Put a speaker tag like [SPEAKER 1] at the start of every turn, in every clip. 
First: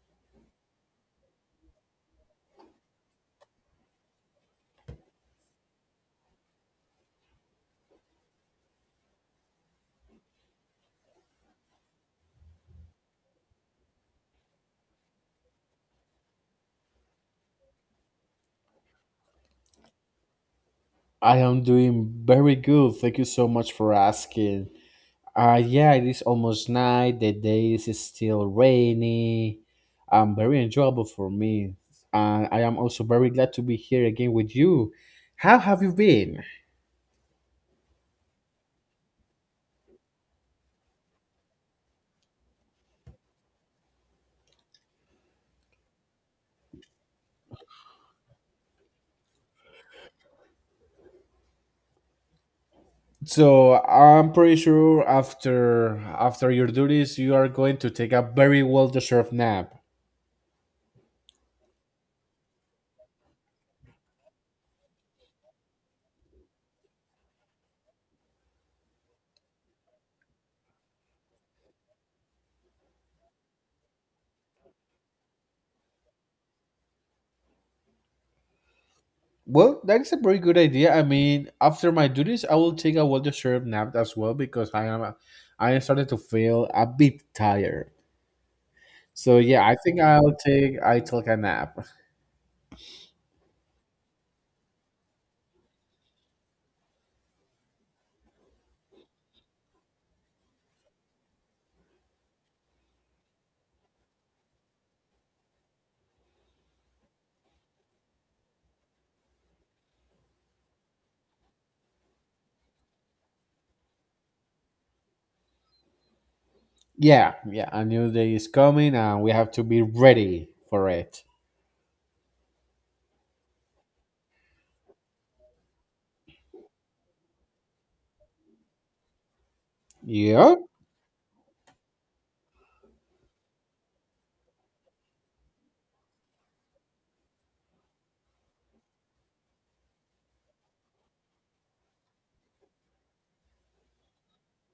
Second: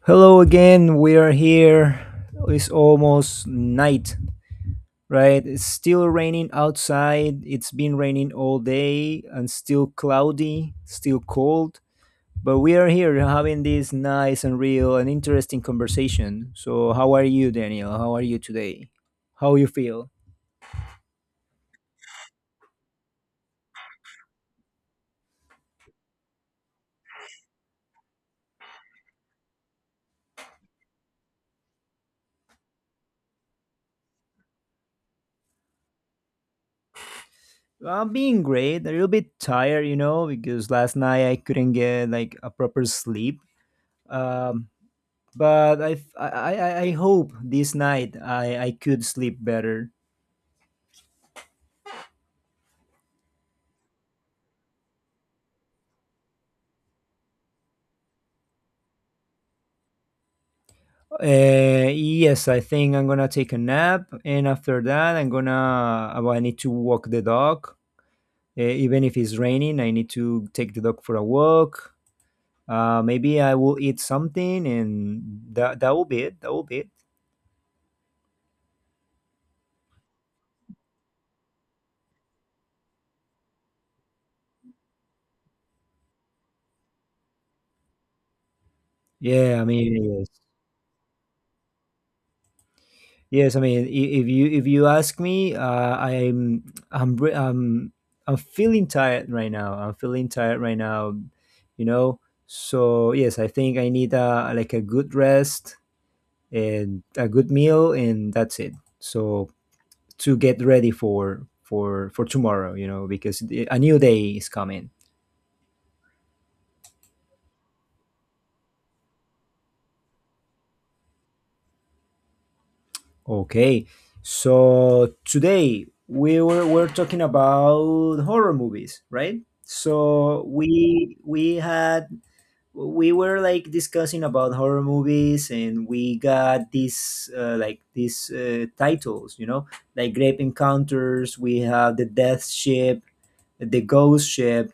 [SPEAKER 1] Hello again. We are here. It's almost night, right? It's still raining outside. It's been raining all day and still cloudy, still cold. But we are here having this nice and real and interesting conversation. So, how are you, Daniel? How are you today? How you feel?
[SPEAKER 2] I am doing very good. Thank you so much for asking. Yeah, it is almost night. The day is still rainy. Very enjoyable for me. And I am also very glad to be here again with you. How have you been?
[SPEAKER 1] I'm being great. A little bit tired, you know, because last night I couldn't get like a proper sleep. Um, but I hope this night I could sleep better.
[SPEAKER 2] So I'm pretty sure after your duties, you are going to take a very well deserved nap.
[SPEAKER 1] Yes, I think I'm gonna take a nap, and after that, I'm gonna. Well, I need to walk the dog. Even if it's raining, I need to take the dog for a walk. Maybe I will eat something, and that will be it. That will be it.
[SPEAKER 2] Well, that is a very good idea. I mean, after my duties, I will take a well-deserved nap as well because I am starting to feel a bit tired. So
[SPEAKER 1] Yeah, I
[SPEAKER 2] yeah, I think
[SPEAKER 1] mean, yes.
[SPEAKER 2] I'll take a nap.
[SPEAKER 1] Yes, I mean, if you ask me, I'm re- I'm feeling tired right now. I'm feeling tired right now, you know. So yes, I think I need a like a good rest and a good meal, and that's it. So to get ready for tomorrow, because a new day is coming.
[SPEAKER 2] Yeah, yeah, a new day is coming, and we have to be ready for it.
[SPEAKER 1] Okay, so today we're talking about horror movies, right? So
[SPEAKER 2] Yeah,
[SPEAKER 1] we had we were like discussing about horror movies, and we got these like these titles, you know, like Grape Encounters. We have The Death Ship, The Ghost Ship,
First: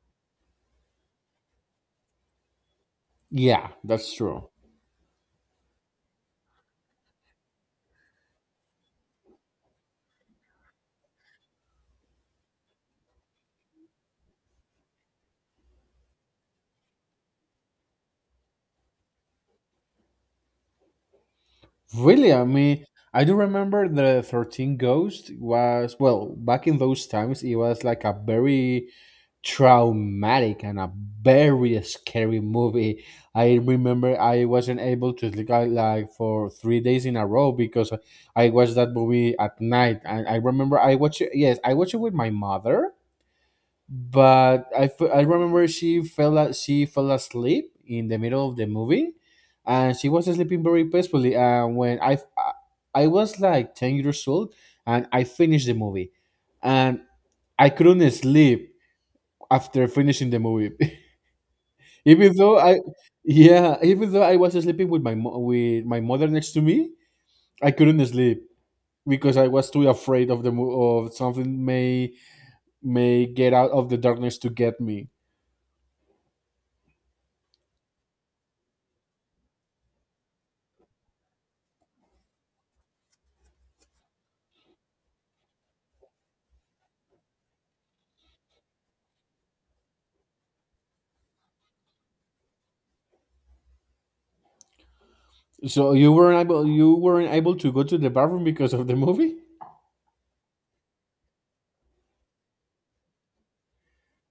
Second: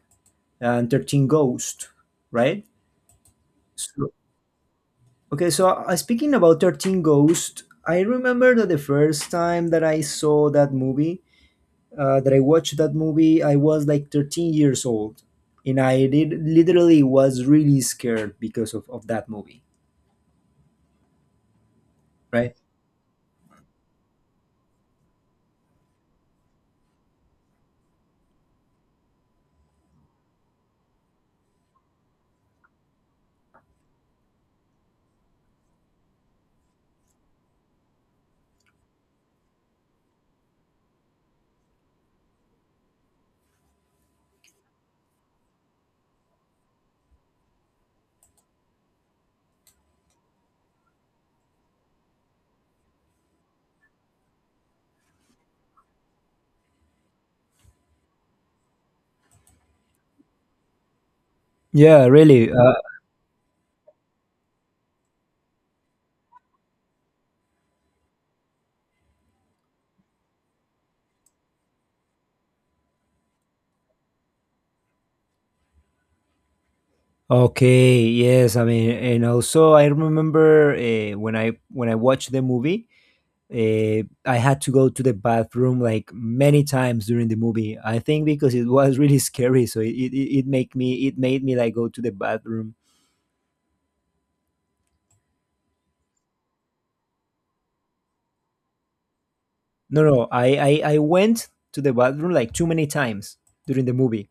[SPEAKER 1] and 13 Ghost, right?
[SPEAKER 2] yeah,
[SPEAKER 1] So,
[SPEAKER 2] that's true.
[SPEAKER 1] okay, so speaking about 13 Ghost, I remember that the first time that I saw that movie, I was like 13 years old, and I did, literally was really scared because of that movie,
[SPEAKER 2] Really, I
[SPEAKER 1] right?
[SPEAKER 2] mean, I do remember the 13 Ghost was, well, back in those times, it was like a very traumatic and a very scary movie. I remember I wasn't able to sleep like for 3 days in a row because I watched that movie at night. And I remember I watched it, yes, I watched it with my mother, but I remember she fell asleep in the middle of the movie, and she was sleeping very peacefully. And when I was like 10 years old, and I finished the movie, and I couldn't sleep after finishing the movie,
[SPEAKER 1] Yeah,
[SPEAKER 2] even
[SPEAKER 1] really.
[SPEAKER 2] though I yeah even though I was sleeping with my mother next to me. I couldn't sleep because I was too afraid of something may get out of the darkness to get me.
[SPEAKER 1] Okay, yes. I mean, and also I remember when I watched the movie, I had to go to the bathroom like many times during the movie. I think because it was really scary, so it made me like go to the bathroom.
[SPEAKER 2] So you weren't able to go to the bathroom because of the movie?
[SPEAKER 1] No, no, I went to the bathroom like too many times during the movie,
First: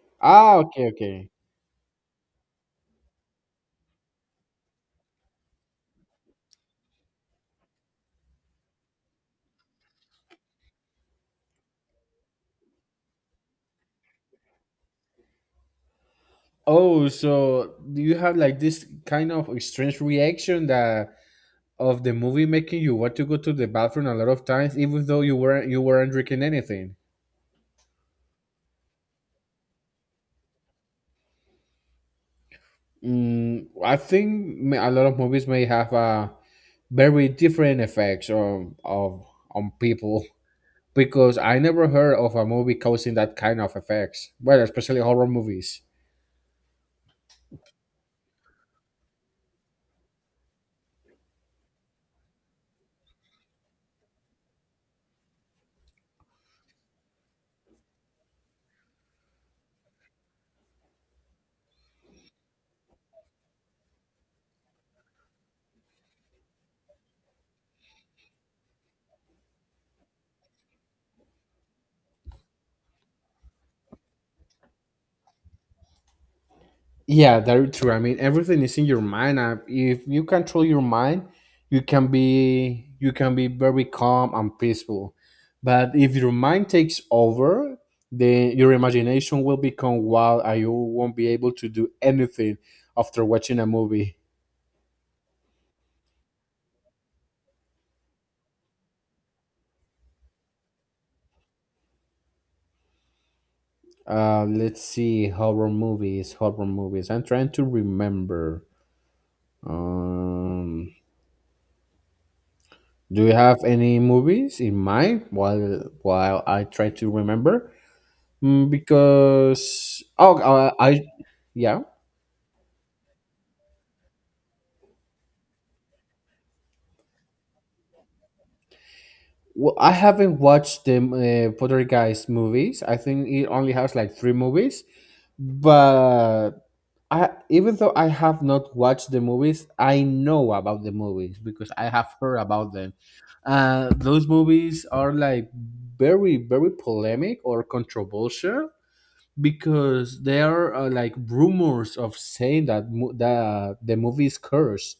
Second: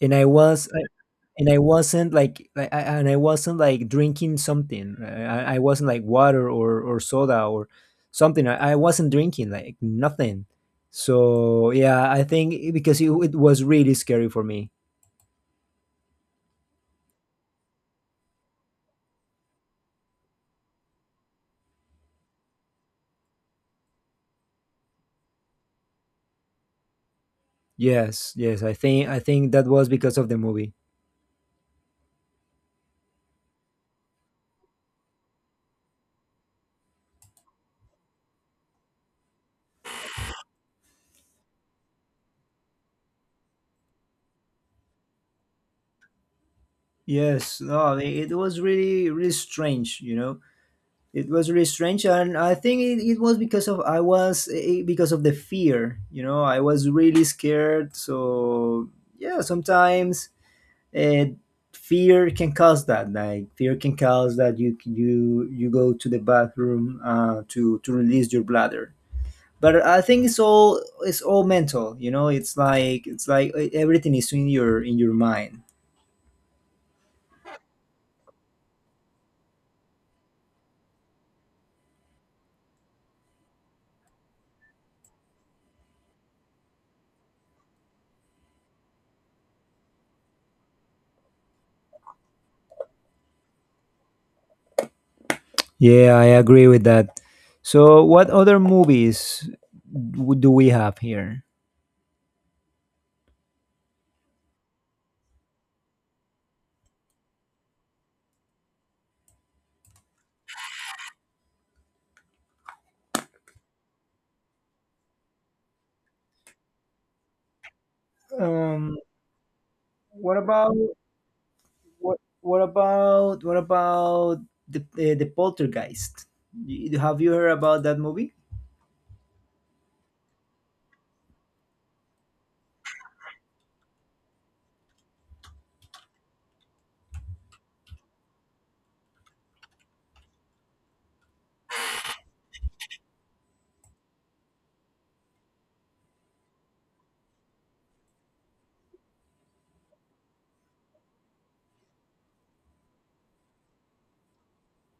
[SPEAKER 1] and I
[SPEAKER 2] Ah,
[SPEAKER 1] was
[SPEAKER 2] okay, okay.
[SPEAKER 1] and I wasn't like, and I wasn't like drinking something. I wasn't like water or soda or something. I wasn't drinking like nothing. So yeah, I think because it was really scary for me.
[SPEAKER 2] Oh, so do you have like this kind of strange reaction, that of the movie making you want to go to the bathroom a lot of times, even though you weren't drinking anything?
[SPEAKER 1] Yes, yes, I think that was because of the movie.
[SPEAKER 2] I think a lot of movies may have a very different effects on people, because I never heard of a movie causing that kind of effects. Well, especially horror movies.
[SPEAKER 1] Yes, no, it was really really strange. You know, it was really strange, and I think it was because of I was eh, eh, because of the fear. You know, I was really scared. So yeah, sometimes uh, fear can cause that, like fear can cause that you go to the bathroom to release your bladder, but I think it's all mental. You know, it's like everything is in your mind.
[SPEAKER 2] Yeah, that is true. I mean, everything is in your mind. If you control your mind, you can be very calm and peaceful. But if your mind takes over, then your imagination will become wild, and you won't be able to do anything after watching a movie.
[SPEAKER 1] Yeah, I agree with that. So, what other movies do we have here?
[SPEAKER 2] Let's see, horror movies. Horror movies. I'm trying to remember. Um, do you have any movies in mind while I try to remember? Mm,
[SPEAKER 1] um
[SPEAKER 2] because
[SPEAKER 1] what
[SPEAKER 2] oh,
[SPEAKER 1] about
[SPEAKER 2] I yeah,
[SPEAKER 1] what what about the Poltergeist? Have you heard about that movie?
[SPEAKER 2] well, I haven't watched the Poltergeist movies. I think it only has like three movies, but I even though I have not watched the movies, I know about the movies because I have heard about them. Those movies are like very very polemic or controversial, because there are like rumors of saying that the movie is cursed.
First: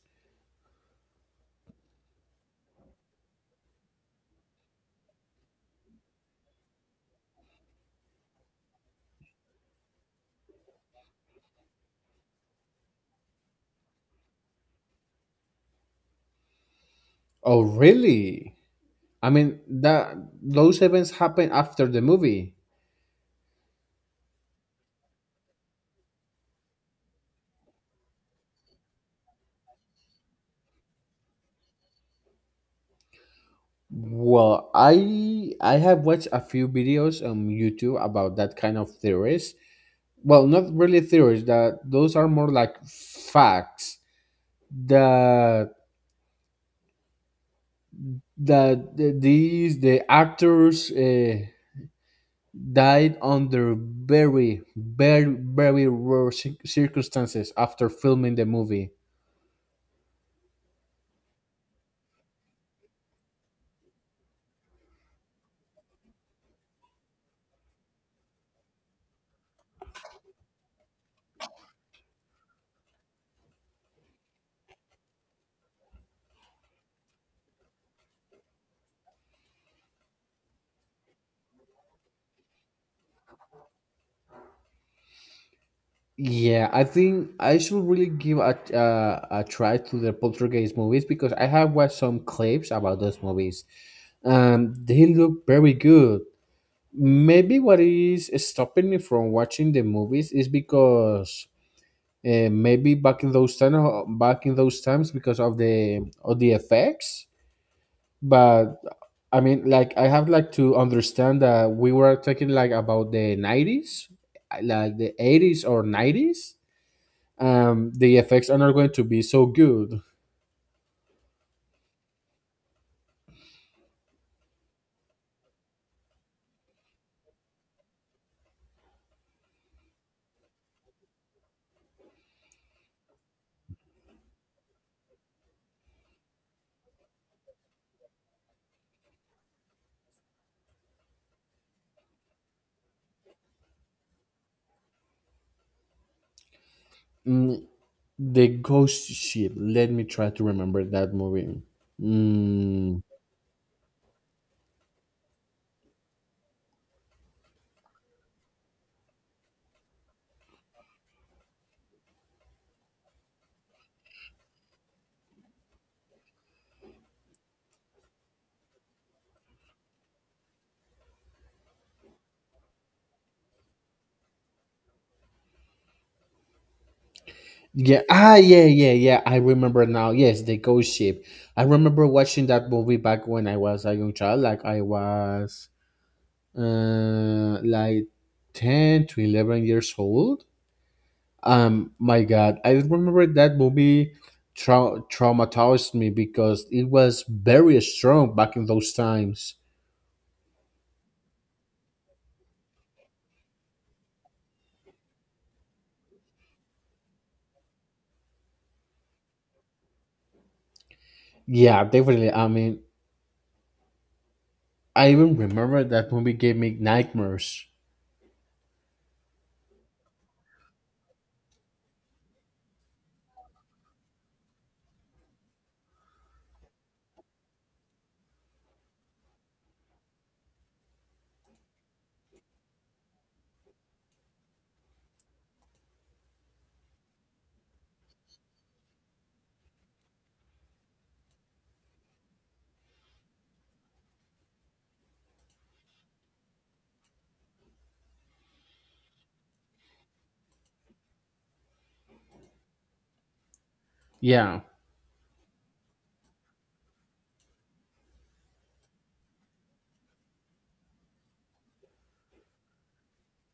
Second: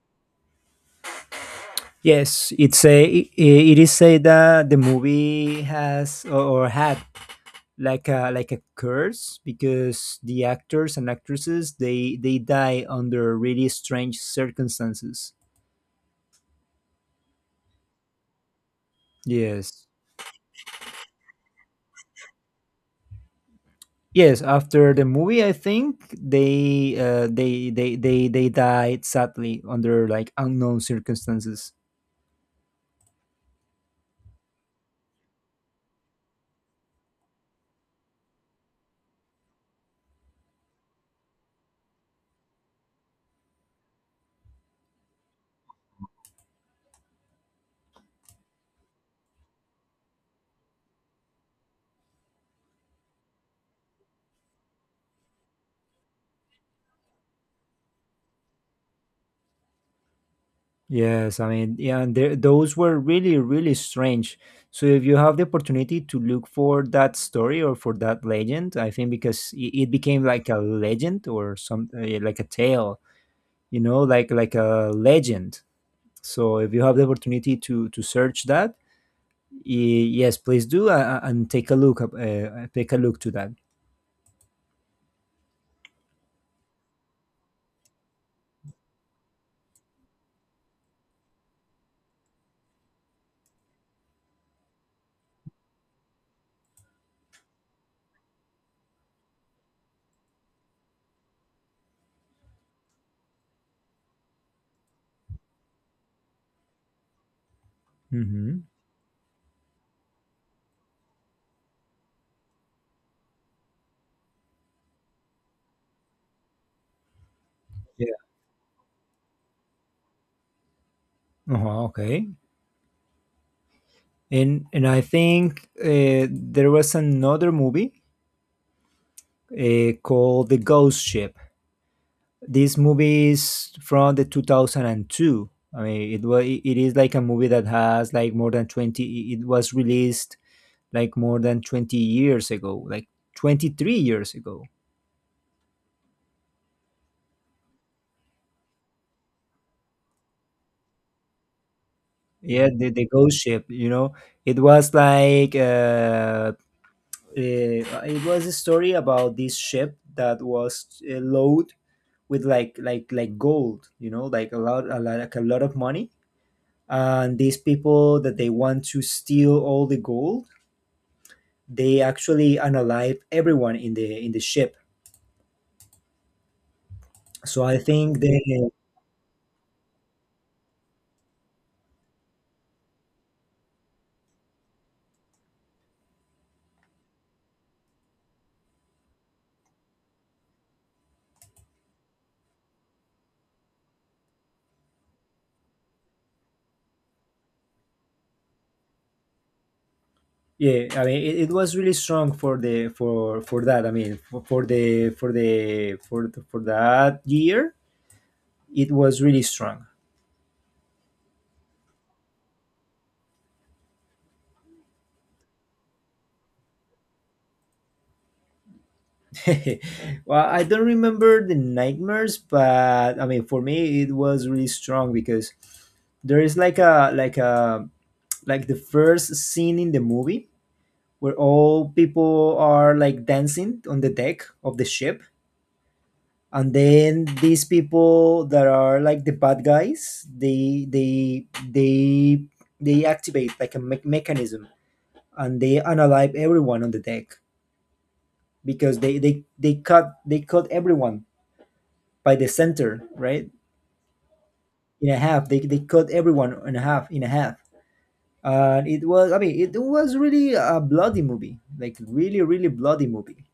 [SPEAKER 1] Yes, it's a it is said that the movie has or had like a curse because the actors and actresses they die under really strange circumstances.
[SPEAKER 2] Oh, really? I mean,
[SPEAKER 1] Yes.
[SPEAKER 2] that those events happen after the movie.
[SPEAKER 1] Yes, after the movie, I think they they died sadly under like unknown circumstances.
[SPEAKER 2] Well, I have watched a few videos on YouTube about that kind of theories. Well, not really theories. That those are more like facts. That that the- these the actors died under very very very rare circumstances after filming the movie.
[SPEAKER 1] Yes, I mean, yeah, and there, those were really, really strange. So if you have the opportunity to look for that story or for that legend, I think because it became like a legend or some like a tale, you know, like a legend. So if you have the opportunity to search that, yes, please do and take a look up, take a look to that.
[SPEAKER 2] Yeah, I think I should really give a try to the Poltergeist movies, because I have watched some clips about those movies. They look very good. Maybe what is stopping me from watching the movies is because maybe back in those times, because of the effects.
[SPEAKER 1] Hmm.
[SPEAKER 2] But I mean, like I have like to understand that we were talking like about the 90s, like the 80s or nineties. um,
[SPEAKER 1] Yeah.
[SPEAKER 2] the effects are not going to be so good.
[SPEAKER 1] Uh-huh, okay. And I think there was another movie called The Ghost Ship. This movie is from the 2002. I mean, it was it is like a movie that has like more than 20. It was released like more than 20 years ago, like 23 years ago.
[SPEAKER 2] Mm, the Ghost Ship. Let me try to remember that movie.
[SPEAKER 1] Yeah,
[SPEAKER 2] Mm,
[SPEAKER 1] the Ghost Ship. You know, it was like uh, uh, it was a story about this ship that was loaded with like gold. You know, like a lot like a lot of money, and these people that they want to steal all the gold, they actually unalive everyone in the ship. So I
[SPEAKER 2] yeah,
[SPEAKER 1] think
[SPEAKER 2] ah,
[SPEAKER 1] they
[SPEAKER 2] yeah, yeah, yeah. I remember now. Yes, the Ghost Ship. I remember watching that movie back when I was a young child. Like I was, like 10 to 11 years old. My God, I remember that movie. Traumatized me because it was very strong back in those times.
[SPEAKER 1] yeah. I mean, it was really strong for the for that. I mean, for the for that year, it was really strong.
[SPEAKER 2] Yeah, definitely. I mean, I even remember that movie gave me nightmares.
[SPEAKER 1] Well, I don't remember the nightmares, but I mean for me it was really strong because there is like a like the first scene in the movie where all people are like dancing on the deck of the ship, and then these people that are like the bad guys they activate like mechanism, and they analyze everyone on the deck because they cut everyone by the center, right?
[SPEAKER 2] Yeah.
[SPEAKER 1] In a half, they cut everyone in a half and it was, I mean, it was really a bloody movie, like really really bloody movie.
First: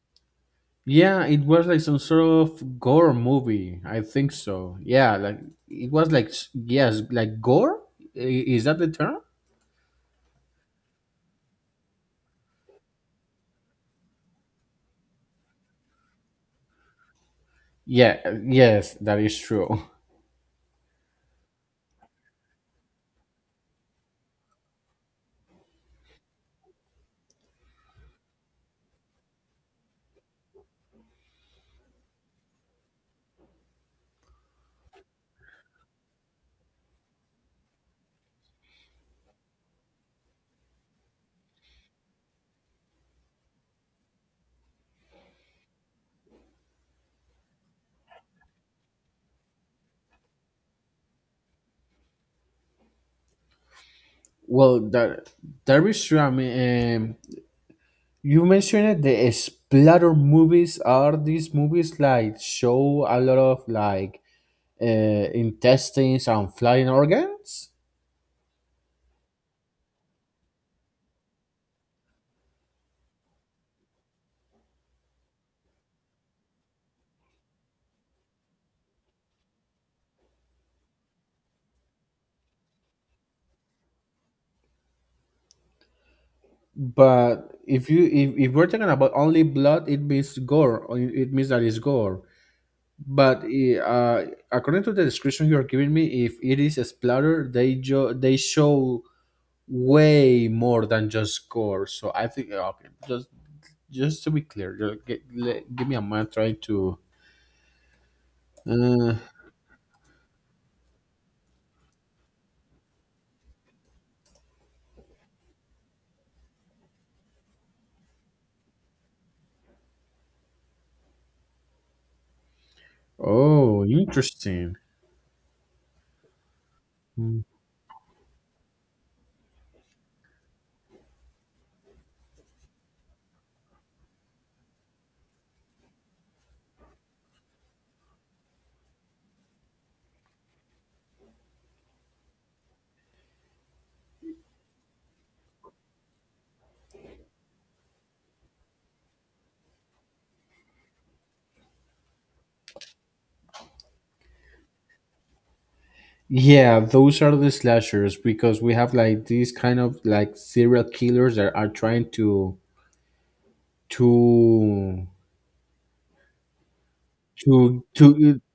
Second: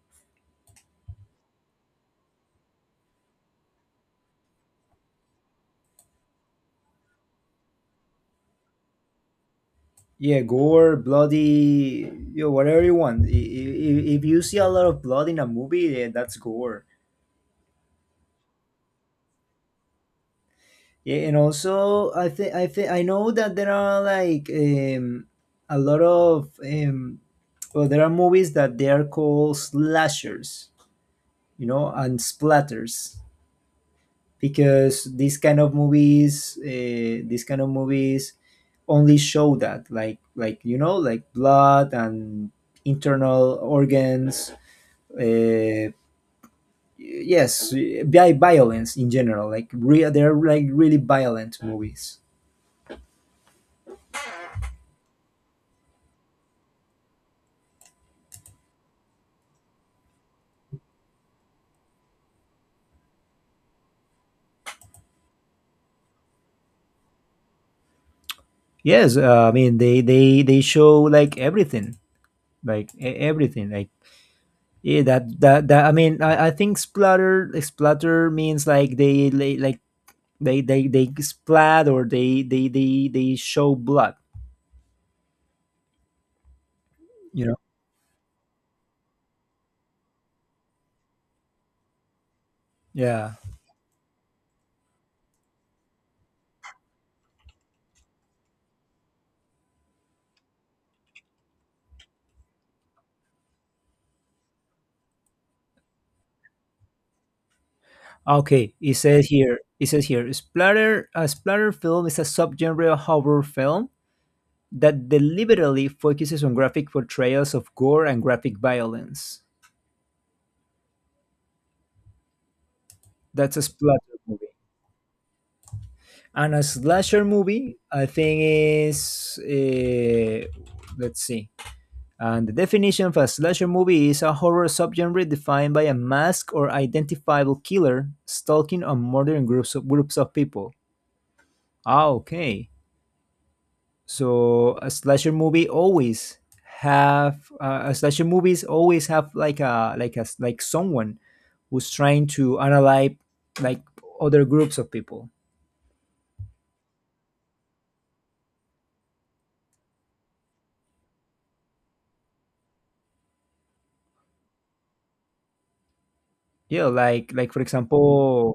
[SPEAKER 2] Yeah, it was like some sort of gore movie. I think so. Yeah, like it was like yes, like gore? I- Is that the term?
[SPEAKER 1] Yeah, gore, bloody, you know, whatever you want. If you see a lot of blood in a movie, yeah, that's gore.
[SPEAKER 2] Yeah, yes, that is true.
[SPEAKER 1] Yeah, and also I think I know that there are like a lot of well, there are movies that they are called slashers, you know, and splatters, because these kind of movies, only show that like you know like blood and internal organs, uh, yes violence in general, like real, they're like really violent movies.
[SPEAKER 2] Well, that is true. I mean, you mentioned it, the splatter movies are these movies like show a lot of like intestines and flying organs?
[SPEAKER 1] Yes, I mean they show like everything, like everything, like yeah. That that that I mean, I think splatter, like, splatter means like they like they splat or they show blood. You
[SPEAKER 2] But
[SPEAKER 1] know.
[SPEAKER 2] if you if we're talking about only blood, it means gore, or it means that it's gore.
[SPEAKER 1] Yeah.
[SPEAKER 2] But according to the description you are giving me, if it is a splatter, they show way more than just gore. So I think okay, just to be clear, give me a minute. Trying to.
[SPEAKER 1] Okay.
[SPEAKER 2] Uh,
[SPEAKER 1] It says here. Splatter. A splatter film is a subgenre of horror film that deliberately focuses on graphic portrayals of gore and graphic violence. That's a
[SPEAKER 2] oh,
[SPEAKER 1] splatter movie.
[SPEAKER 2] interesting.
[SPEAKER 1] And a slasher
[SPEAKER 2] Hmm.
[SPEAKER 1] movie, I think, is. Let's see. And the definition of a slasher movie is a horror subgenre defined by a masked or identifiable killer stalking or murdering groups groups of people. Ah, okay. So a slasher movie always have like a like someone who's trying to analyze like other groups of people.
[SPEAKER 2] Yeah, those are the slashers, because we have like these kind of like serial killers that are trying to
[SPEAKER 1] Yeah, like
[SPEAKER 2] to
[SPEAKER 1] for
[SPEAKER 2] to
[SPEAKER 1] example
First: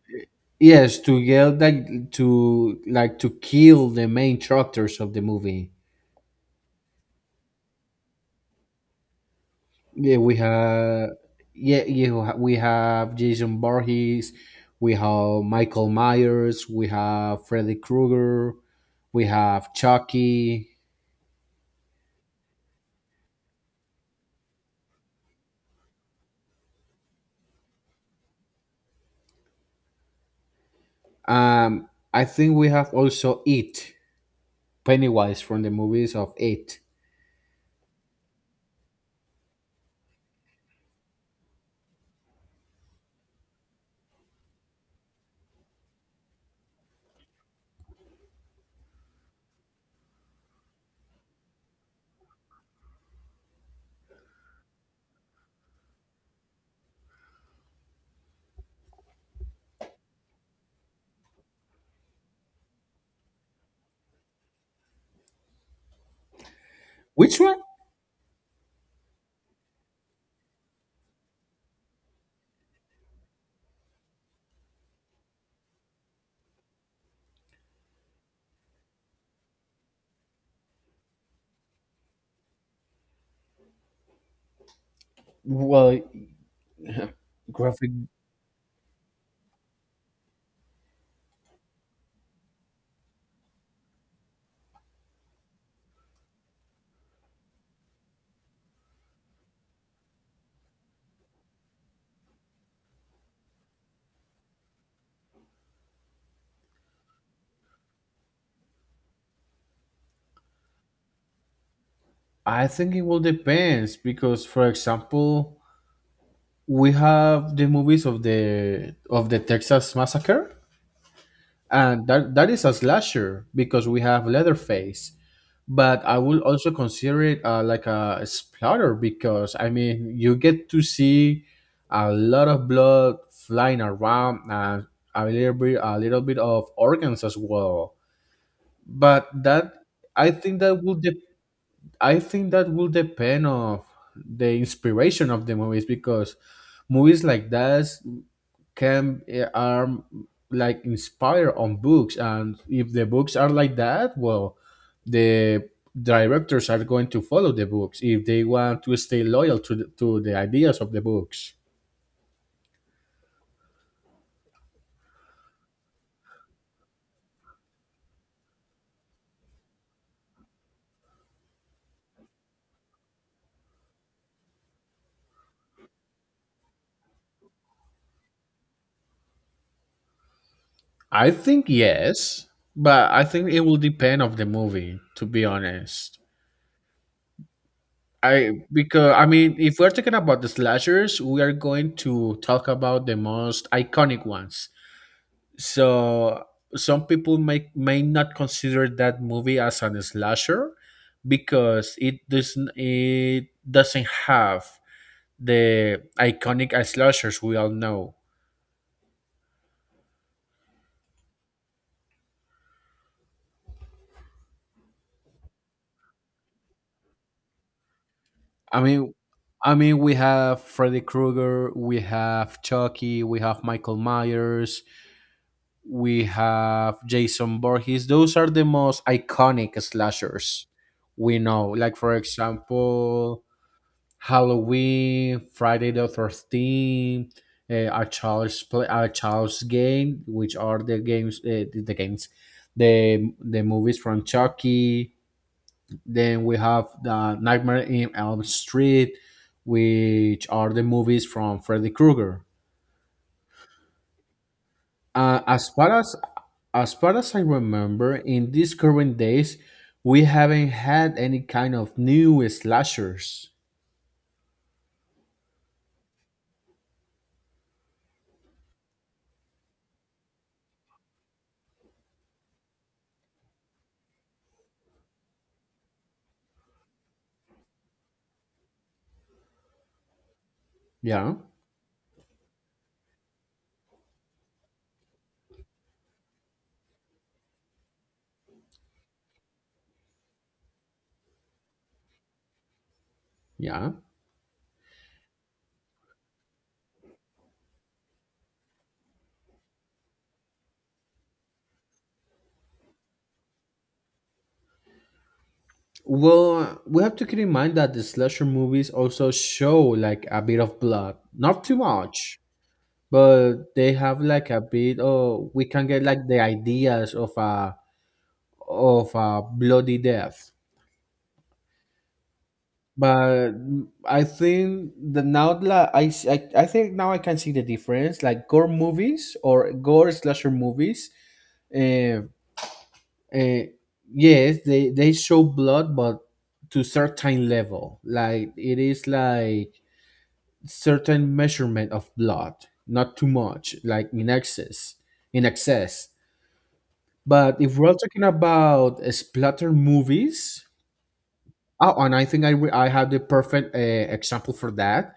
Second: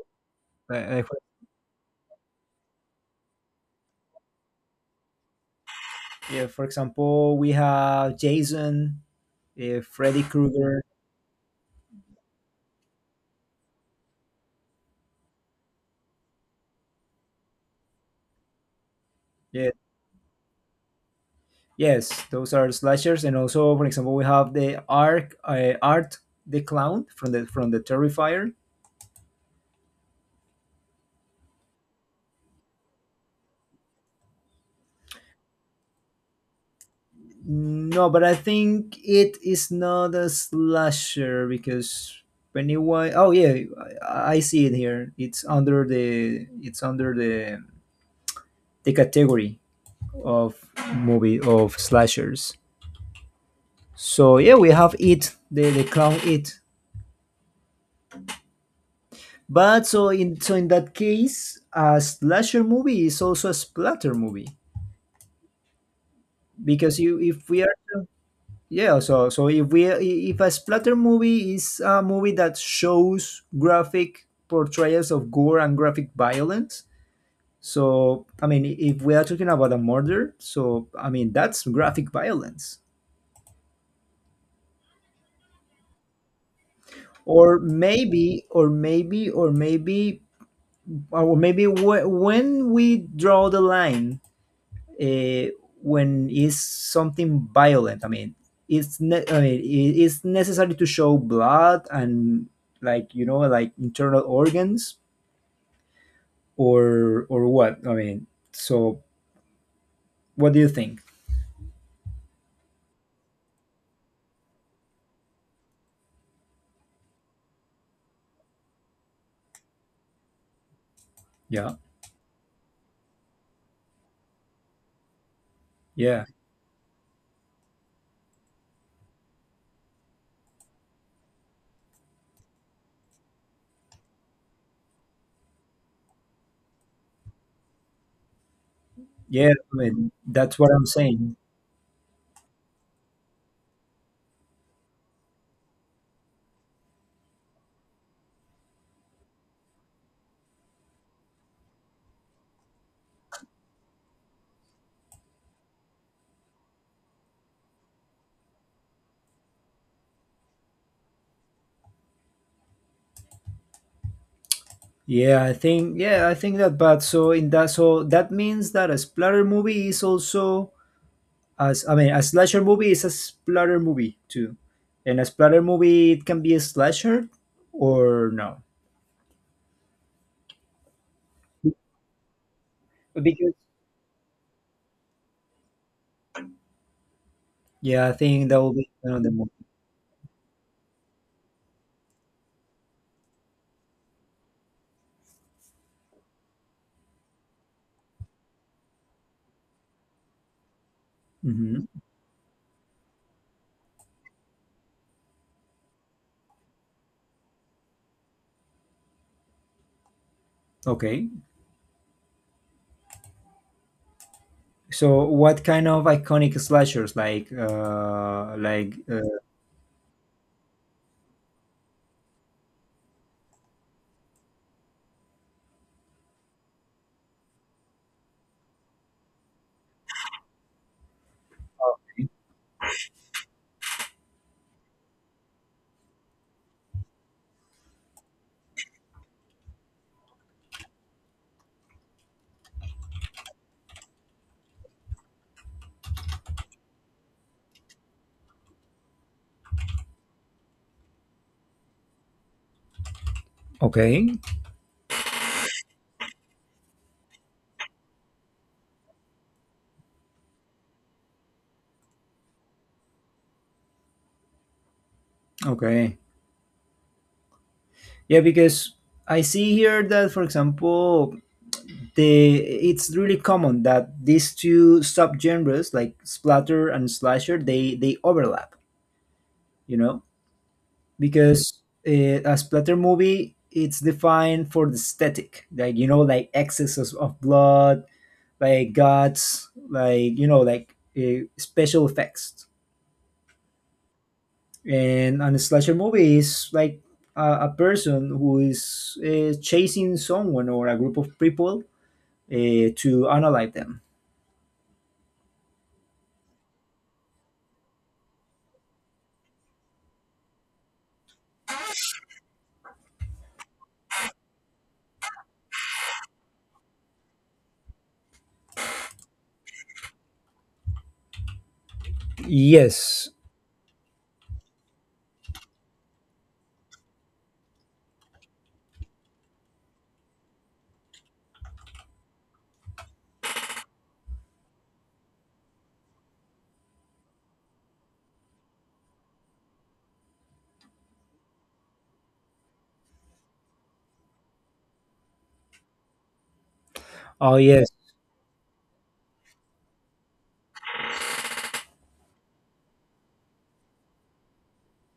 [SPEAKER 2] yes,
[SPEAKER 1] uh,
[SPEAKER 2] to
[SPEAKER 1] for,
[SPEAKER 2] get like to kill the main characters of the movie.
[SPEAKER 1] yeah, for example, we have Jason,
[SPEAKER 2] Yeah,
[SPEAKER 1] Freddy
[SPEAKER 2] we
[SPEAKER 1] Krueger.
[SPEAKER 2] have yeah, yeah, we have Jason Voorhees, we have Michael Myers, we have Freddy Krueger, we
[SPEAKER 1] Yeah,
[SPEAKER 2] have Chucky.
[SPEAKER 1] yes, those are slashers. And also, for example, we have the Ark, Art the Clown from the Terrifier.
[SPEAKER 2] Um, I think we have also It, Pennywise from the movies of It.
[SPEAKER 1] No, but I think it is not a slasher because when it was oh yeah, I see it here. It's under the the category of movie of slashers. So yeah, we have It, the clown It. But so in so in that case, a slasher movie is also a splatter movie because you
[SPEAKER 2] Which
[SPEAKER 1] if
[SPEAKER 2] one?
[SPEAKER 1] we are. Yeah, so so if we if a splatter movie is a movie that shows graphic portrayals of gore and graphic violence, so I mean if we are talking about a murder, so I mean that's graphic violence.
[SPEAKER 2] Well,
[SPEAKER 1] Or
[SPEAKER 2] graphic.
[SPEAKER 1] maybe or maybe or maybe or maybe when we draw the line, uh, when it's something violent. I mean, I mean, it- it's necessary to show blood and like you know like internal organs, or what? I mean, so what do you think?
[SPEAKER 2] I think it will depends because, for example, we have the movies of the Texas Massacre,
[SPEAKER 1] Yeah,
[SPEAKER 2] and that is a slasher because we have Leatherface. But I
[SPEAKER 1] yeah,
[SPEAKER 2] will also consider it like a splatter, because I mean you get to see a lot of blood flying around and a little bit of organs as well. But
[SPEAKER 1] yeah. I
[SPEAKER 2] that
[SPEAKER 1] mean,
[SPEAKER 2] I
[SPEAKER 1] that's
[SPEAKER 2] think
[SPEAKER 1] what
[SPEAKER 2] that
[SPEAKER 1] I'm
[SPEAKER 2] will depend
[SPEAKER 1] saying.
[SPEAKER 2] of the inspiration of the movies, because movies like that are like inspired on books, and if the books are like that, well, the directors are going to follow the books if they want to stay loyal to the ideas of the books.
[SPEAKER 1] Yeah, I think that. But so in that, so that means that a splatter movie is also as I mean, a slasher movie is a splatter movie too, and a splatter movie it can be a slasher or no.
[SPEAKER 2] I think yes, but I think
[SPEAKER 1] Because
[SPEAKER 2] it will depend of the movie. To be honest.
[SPEAKER 1] yeah, I think that
[SPEAKER 2] I
[SPEAKER 1] will be
[SPEAKER 2] because I
[SPEAKER 1] another movie.
[SPEAKER 2] mean, if we're talking about the slashers, we are going to talk about the most iconic ones. So some people may not consider that movie as an slasher,
[SPEAKER 1] Hmm.
[SPEAKER 2] because it doesn't have the iconic slashers we all know.
[SPEAKER 1] Okay, so what kind of iconic slashers,
[SPEAKER 2] I
[SPEAKER 1] like
[SPEAKER 2] mean, we have Freddy Krueger, we have Chucky, we have Michael Myers, we have Jason Voorhees. Those are the most iconic slashers we know. Like, for example, Halloween, Friday the 13th, uh, a child's play, a child's game, which are the games, the games, the movies from Chucky. Then we have the Nightmare in Elm Street, which are the movies from Freddy Krueger.
[SPEAKER 1] okay
[SPEAKER 2] Uh, as far as as far as I remember, in these current days, we haven't had any kind of new slashers.
[SPEAKER 1] okay. Yeah, because I see here that for example the it's really common that these two subgenres, like splatter and slasher, they overlap, you know,
[SPEAKER 2] Yeah,
[SPEAKER 1] because a splatter movie it's defined for the aesthetic, like you know like excesses of blood, like guts, like you know like special effects.
[SPEAKER 2] yeah.
[SPEAKER 1] And on a slasher movie is like a person who is chasing someone or a group of people to analyze them.
[SPEAKER 2] Well, we have to keep in mind that the slasher movies also show like a bit of blood, not too much, but they have like a bit. Oh, we can get like the ideas of a bloody death.
[SPEAKER 1] Yes.
[SPEAKER 2] But I think now I can see the difference. Like, gore movies or gore slasher movies, uh, uh, yes, they show blood, but to certain level. Like it is like certain measurement of blood, not too much, like in excess, in excess.
[SPEAKER 1] Oh
[SPEAKER 2] But if
[SPEAKER 1] yes.
[SPEAKER 2] we're talking about splatter movies, oh, and I think I have the perfect example for that.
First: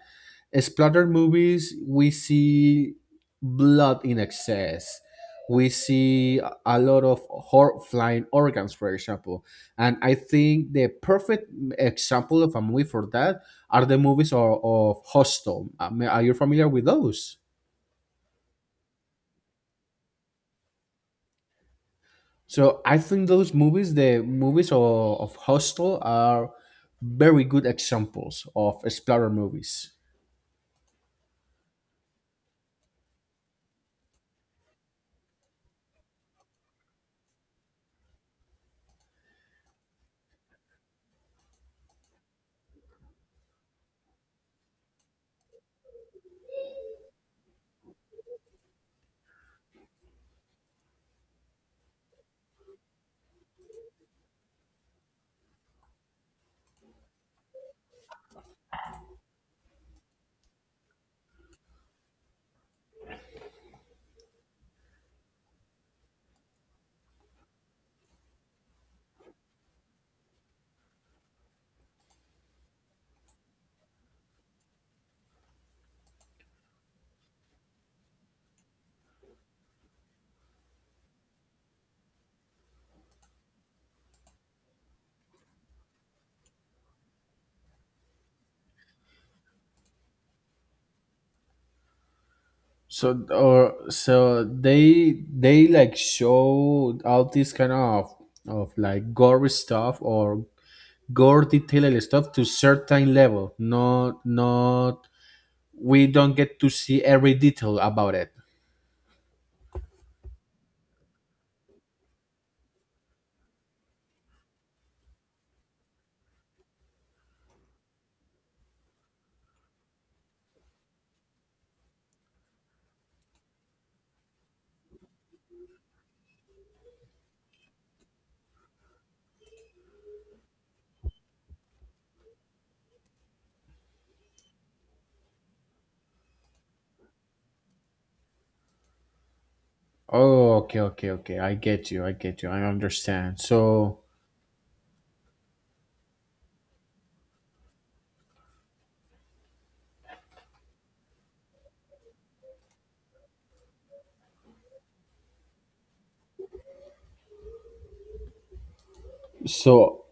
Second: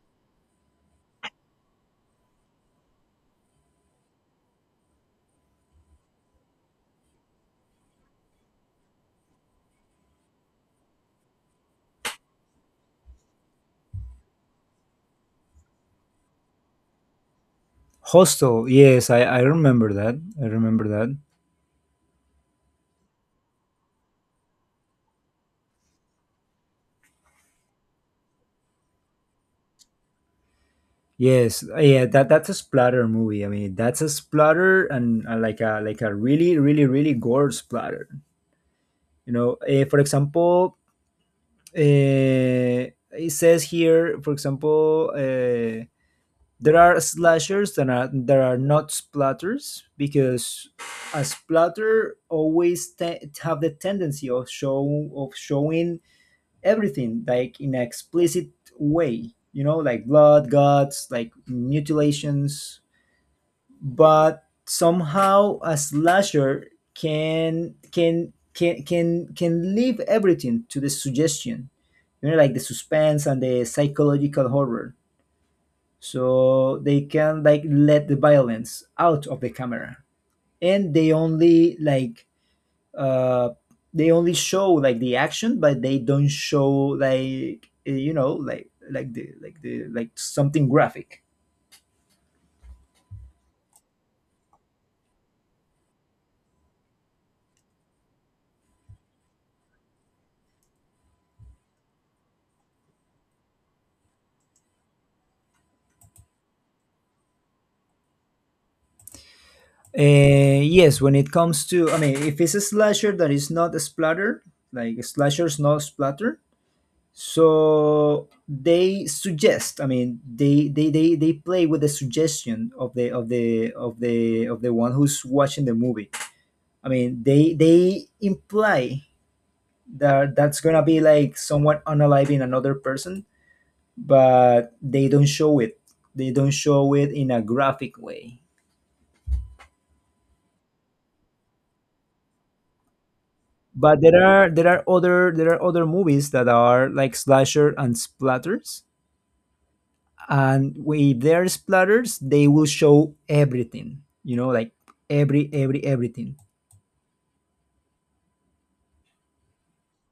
[SPEAKER 2] Splatter movies we see blood in excess. We see a lot of flying organs, for example. And I think the perfect example of a movie for that are the movies of hostel. I mean, are you familiar with those?
[SPEAKER 1] Hostel, yes, I remember that. i remember that
[SPEAKER 2] So I think those movies the movies of hostel are very good examples of splatter movies.
[SPEAKER 1] Yes, yeah, that that's a splatter movie. I mean, that's a splatter and like a really gore splatter. You know, for example, it says here, for example, there are slashers that are not splatters because a splatter always have the tendency of showing everything like in an explicit way. You know, like blood, guts, like mutilations, but somehow a slasher can leave everything to the suggestion, you know, like the suspense and the psychological horror, so they can like let the violence out of the camera, and they only like uh they only show like the action, but they don't show like you know, like something graphic.
[SPEAKER 2] So they like show all this kind of like gory stuff or gore detailed stuff to certain level. Not, we don't get to see every detail about it.
[SPEAKER 1] Yes, when it comes to, I mean, if it's a slasher that is not a splatter, like slashers not splatter, so they suggest. I mean, they play with the suggestion of the one who's watching the movie. I mean, they imply that that's gonna be like someone unaliving another person, but they don't show it. They don't show it in a graphic way.
[SPEAKER 2] Oh, okay, okay, okay, I get you, I understand.
[SPEAKER 1] But there are other movies that are like slasher and splatters, and with their splatters, they will show everything. You know, like everything.
[SPEAKER 2] So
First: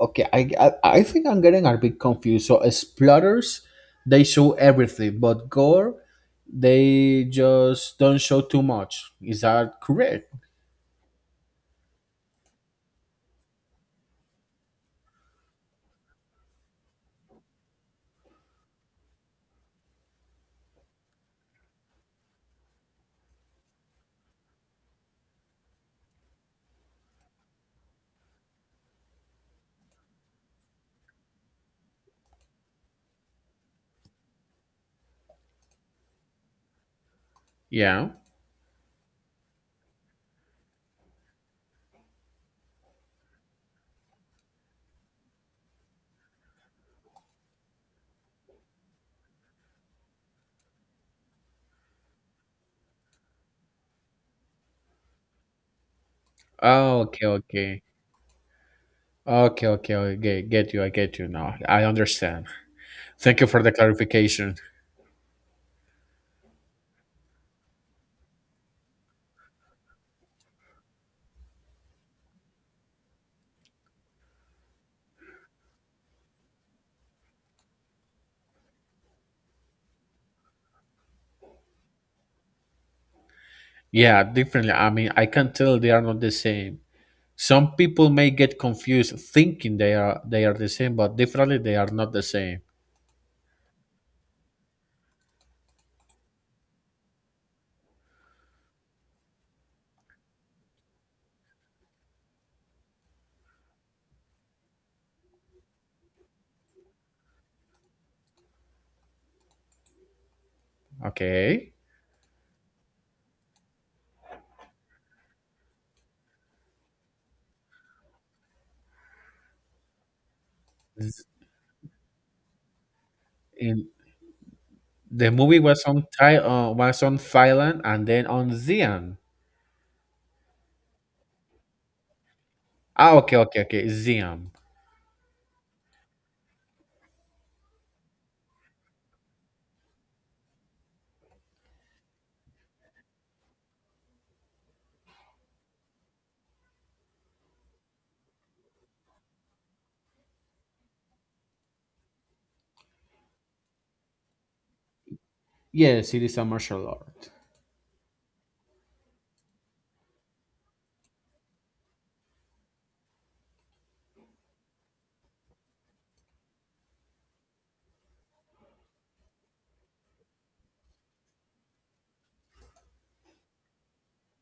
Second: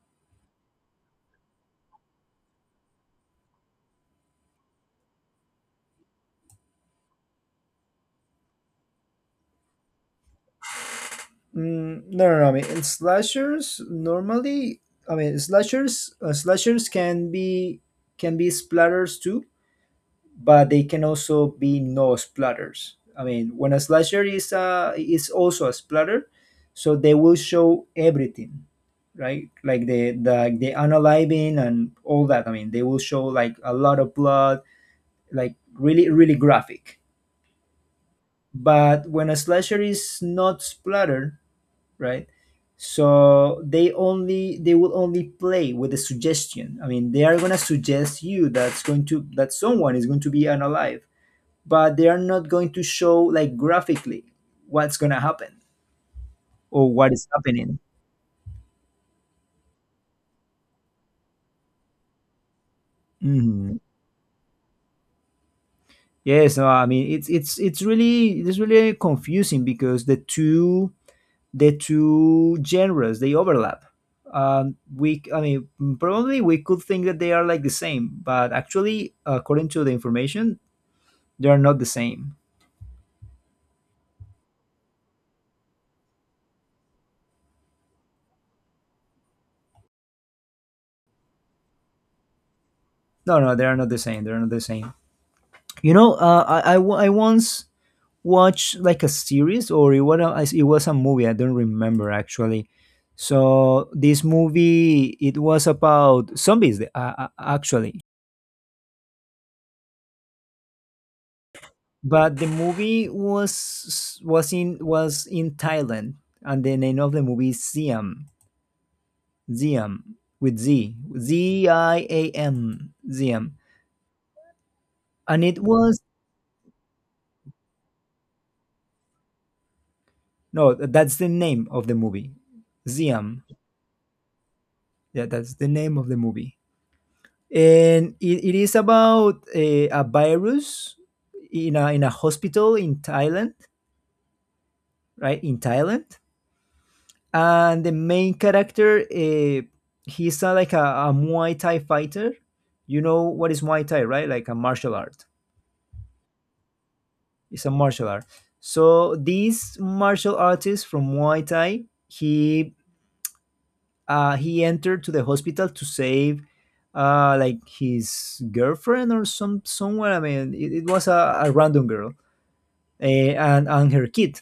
[SPEAKER 2] Okay, I think I'm getting a bit confused. So splatters, they show everything, but gore, they just don't show too much. Is that correct?
[SPEAKER 1] Mm, no, no, no. I mean, in slashers normally, I mean, slashers can be splatters too, but they can also be no splatters. I mean, when a slasher is also a splatter, so they will show everything, right? Like the unaliving and all that. I mean, they will show like a lot of blood, like really graphic.
[SPEAKER 2] Yeah.
[SPEAKER 1] But when a slasher is not splattered, right? So they will only play with the suggestion. I mean, they are gonna suggest you that's going to that someone is going to be unalive, but they are not going to show like graphically what's going to happen or
[SPEAKER 2] Oh,
[SPEAKER 1] what
[SPEAKER 2] okay,
[SPEAKER 1] is happening.
[SPEAKER 2] okay, okay, okay, okay. Get you, I get you now. I understand. Thank you for the
[SPEAKER 1] Mhm.
[SPEAKER 2] clarification.
[SPEAKER 1] Yes, no, I mean it's really it's really confusing because the two genres they overlap. We I mean probably we could think that they are like the same, but actually according to the information, they are not the same.
[SPEAKER 2] Yeah, differently. I mean, I can tell they are not the same. Some people may get confused thinking they are the same, but differently they are not the same.
[SPEAKER 1] No, no, they are not the same. They are not the same. You know, I once watch like a series, or it was it was a movie, I don't remember actually. So this movie, it was about zombies, actually,
[SPEAKER 2] Okay.
[SPEAKER 1] but the movie was in was in Thailand, and the name of the movie is Siam, Ziam, with Z,
[SPEAKER 2] Z-
[SPEAKER 1] z I a m ziam.
[SPEAKER 2] In The
[SPEAKER 1] And it
[SPEAKER 2] movie was
[SPEAKER 1] was,
[SPEAKER 2] on Thai, was on Thailand and then on Xi'an.
[SPEAKER 1] no, that's the name of the movie,
[SPEAKER 2] Ah, okay,
[SPEAKER 1] Ziam.
[SPEAKER 2] okay, okay, Xi'an.
[SPEAKER 1] Yeah, that's the name of the movie. And it is about a virus in in a hospital in Thailand, right, in Thailand. And the main character, he's like a Muay Thai fighter. You know what is Muay Thai, right? Like a martial art.
[SPEAKER 2] Yes, it is a martial art.
[SPEAKER 1] It's a martial art. So this martial artist from Muay Thai, he entered to the hospital to save like his girlfriend or someone. I mean, it was a random girl, and her kid.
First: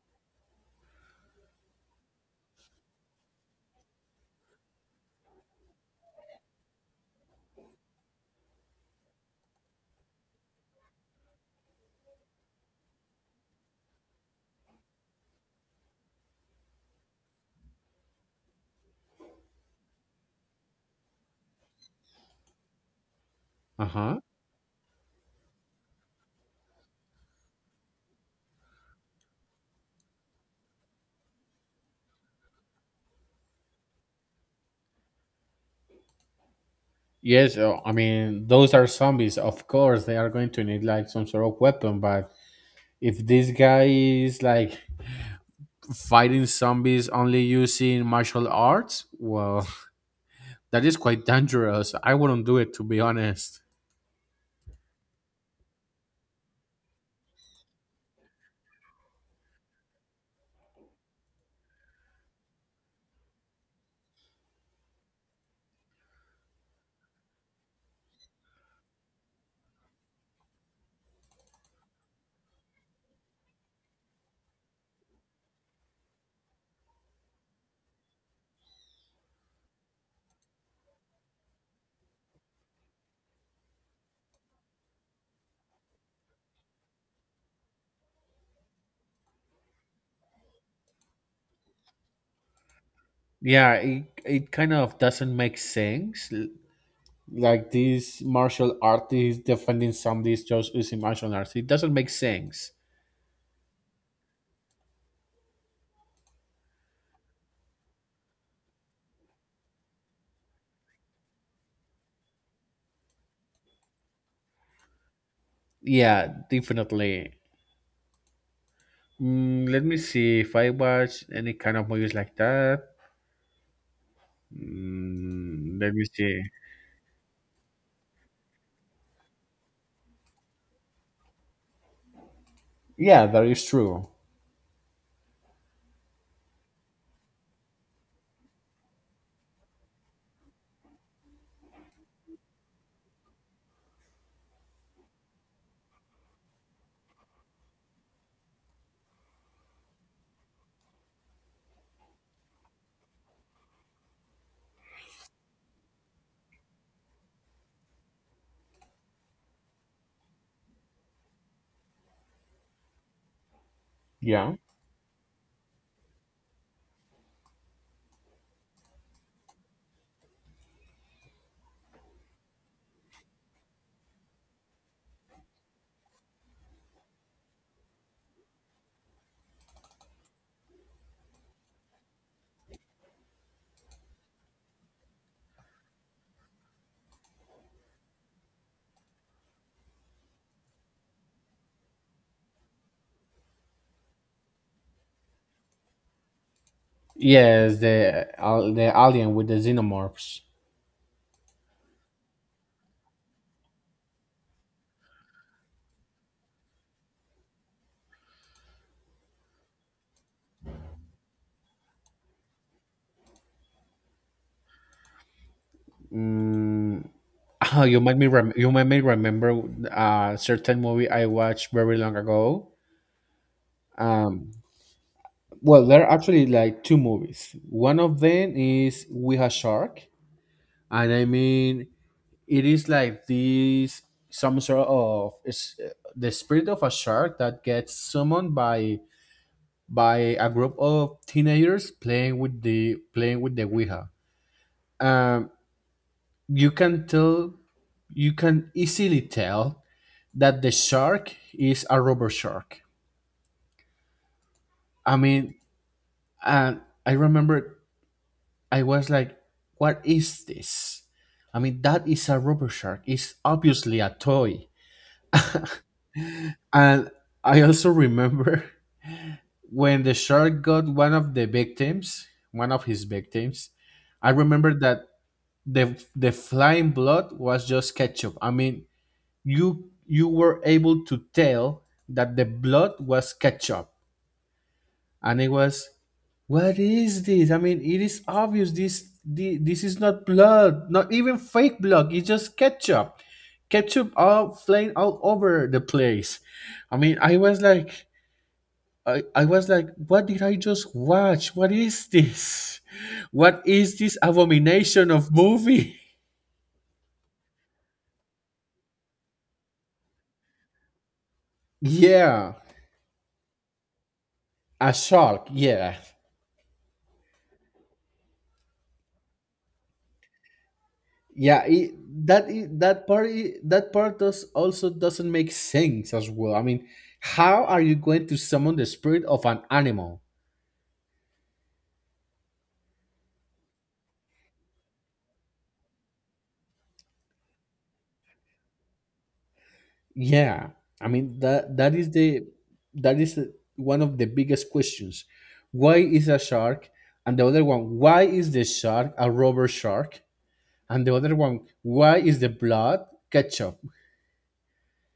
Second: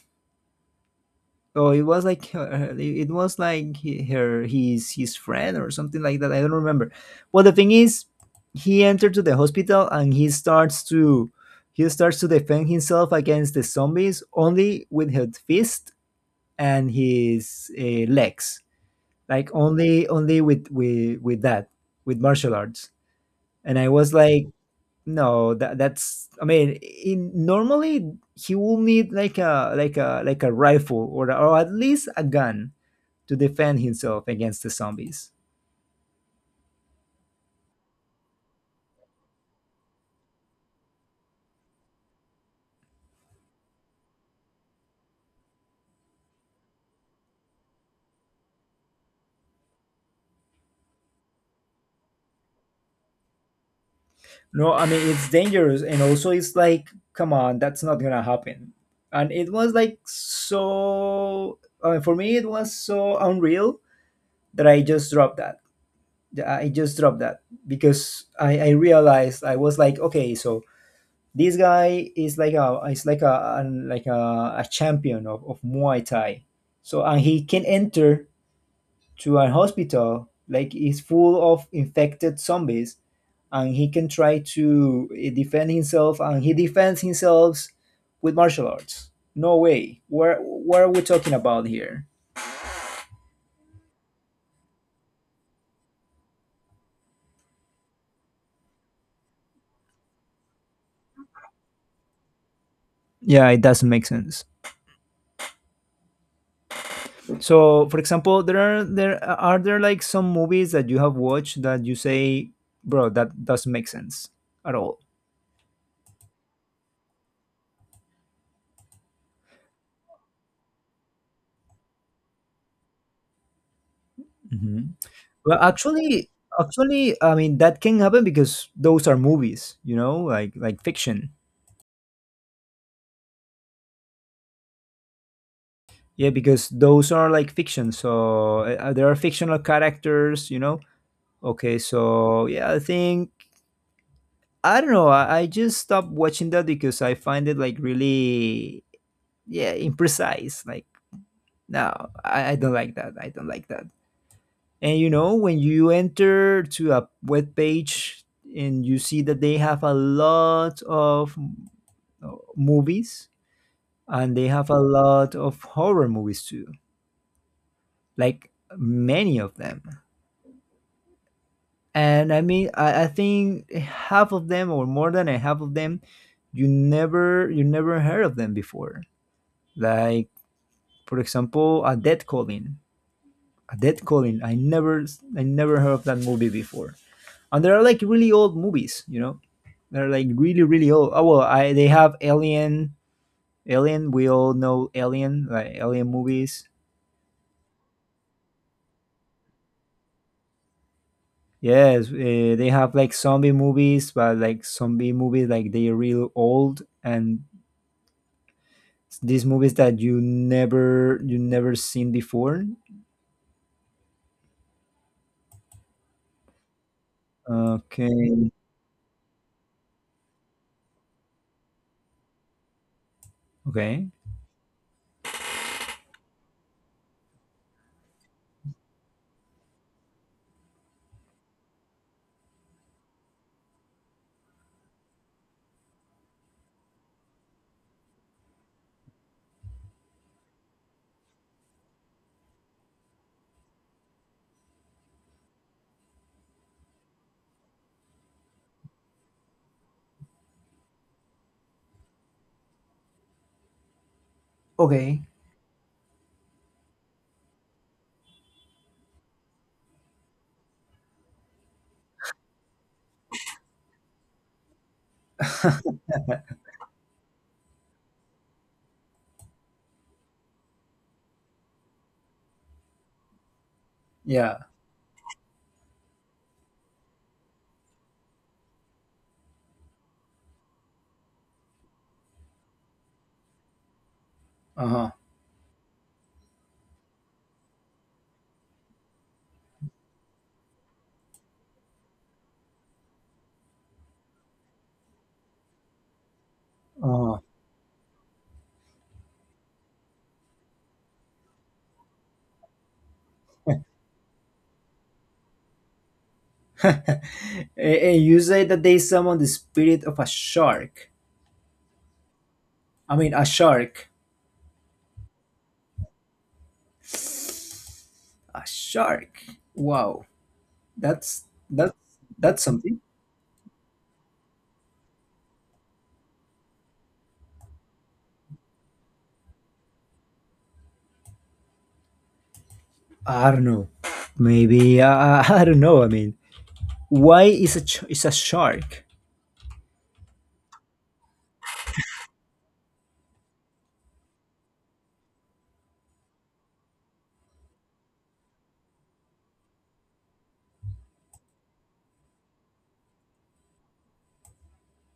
[SPEAKER 1] So it was like her, it was like her, his friend or something like that. I don't remember. Well, the thing is, he entered to the hospital and he starts to defend himself against the zombies only with his fist and his legs, like only only with with that, with martial arts. And
[SPEAKER 2] Uh
[SPEAKER 1] I was
[SPEAKER 2] huh.
[SPEAKER 1] like, no, that that's, I mean, in normally he will need like a like a rifle, or at least a gun, to defend himself against the zombies.
[SPEAKER 2] Yes, I mean those are zombies. Of course, they are going to need like some sort of weapon. But if this guy is like fighting zombies only using martial arts, well, that is quite dangerous. I wouldn't do it to be honest.
[SPEAKER 1] No, I mean it's dangerous, and also it's like, come on, that's not gonna happen. And it was like so, I mean, for me it was so unreal that I just dropped that. I just dropped that because I realized I was like, okay, so this guy is like a is like like a champion of Muay Thai. So and he can enter to a hospital like it's full of infected zombies, and he can try to defend himself, and he defends himself with martial arts. No way. Where, what are we talking about here?
[SPEAKER 2] Yeah, it kind of doesn't make sense. Like these martial artists defending somebody is just using martial arts. It doesn't make sense.
[SPEAKER 1] Yeah, it doesn't make sense. So for example, there are there like some movies that you have watched that you say, bro, that doesn't make sense at all.
[SPEAKER 2] Yeah, definitely. Mm, let me see if I watch any kind of movies like that.
[SPEAKER 1] Mhm. Well,
[SPEAKER 2] Mm, let me
[SPEAKER 1] actually,
[SPEAKER 2] see.
[SPEAKER 1] actually, I mean that can happen because those are movies, you know, like fiction.
[SPEAKER 2] Yeah, that is true.
[SPEAKER 1] Yeah, because those are like fiction. So there are fictional characters, you know. Okay, so yeah, I think I don't know. I just stopped watching that because I find it like really, yeah, imprecise. Like no, I don't like that. I don't like that. And you know, when you enter to a web page and you see that they have a lot of movies, and they
[SPEAKER 2] Yeah.
[SPEAKER 1] have a lot of horror movies too, like many of them. And I mean, I think half of them, or more than a half of them, you never heard of them before. Like for example, A Dead Calling. A Dead Calling. I never, I never heard of that movie before. And they are like really old movies, you know. They're like really old. Oh well, I they have Alien. Alien. We all know Alien, like Alien movies.
[SPEAKER 2] Yes, the alien with the xenomorphs.
[SPEAKER 1] Yes, they have like zombie movies, but like zombie movies, like they're real old, and these movies that you never seen before.
[SPEAKER 2] Mm, you
[SPEAKER 1] Okay,
[SPEAKER 2] made me you made me remember a certain movie I watched very long ago.
[SPEAKER 1] okay.
[SPEAKER 2] Um, Well, there are actually like two movies. One of them is We Have Shark, and I mean it is like this some sort of it's the spirit of a shark that gets summoned by a group of teenagers playing with the Ouija. Um, you can tell you can easily tell that the shark is a rubber shark. I
[SPEAKER 1] Okay.
[SPEAKER 2] mean, and I remember I was like, what is this? I mean, that is a rubber shark. It's obviously a toy. And I also remember when the shark got one of the victims, one of his victims, I
[SPEAKER 1] Yeah.
[SPEAKER 2] remember that the flying blood was just ketchup. I mean, you were able to tell that the blood was ketchup.
[SPEAKER 1] Uh huh.
[SPEAKER 2] And it was, what is this? I mean, it is obvious this is not blood, not even fake blood, it's just ketchup. Ketchup all flying all over the place. I mean, I
[SPEAKER 1] Uh
[SPEAKER 2] was like, I was like, what did I just watch? What is this? What is this abomination of movie?
[SPEAKER 1] huh. And you say that they summon the spirit of a shark.
[SPEAKER 2] Yeah,
[SPEAKER 1] I mean, a shark.
[SPEAKER 2] a shark, yeah.
[SPEAKER 1] A shark. Wow. That's
[SPEAKER 2] Yeah,
[SPEAKER 1] that's that's something.
[SPEAKER 2] that that part does also doesn't make sense as well. I mean, how are you going to summon the spirit of an animal?
[SPEAKER 1] I don't know. Maybe I don't know. I mean, why is a shark?
[SPEAKER 2] Yeah, I mean that is the, that is one of the biggest questions. Why is a shark? And the other one, why is the shark a rubber shark? And the other one, why is the blood ketchup?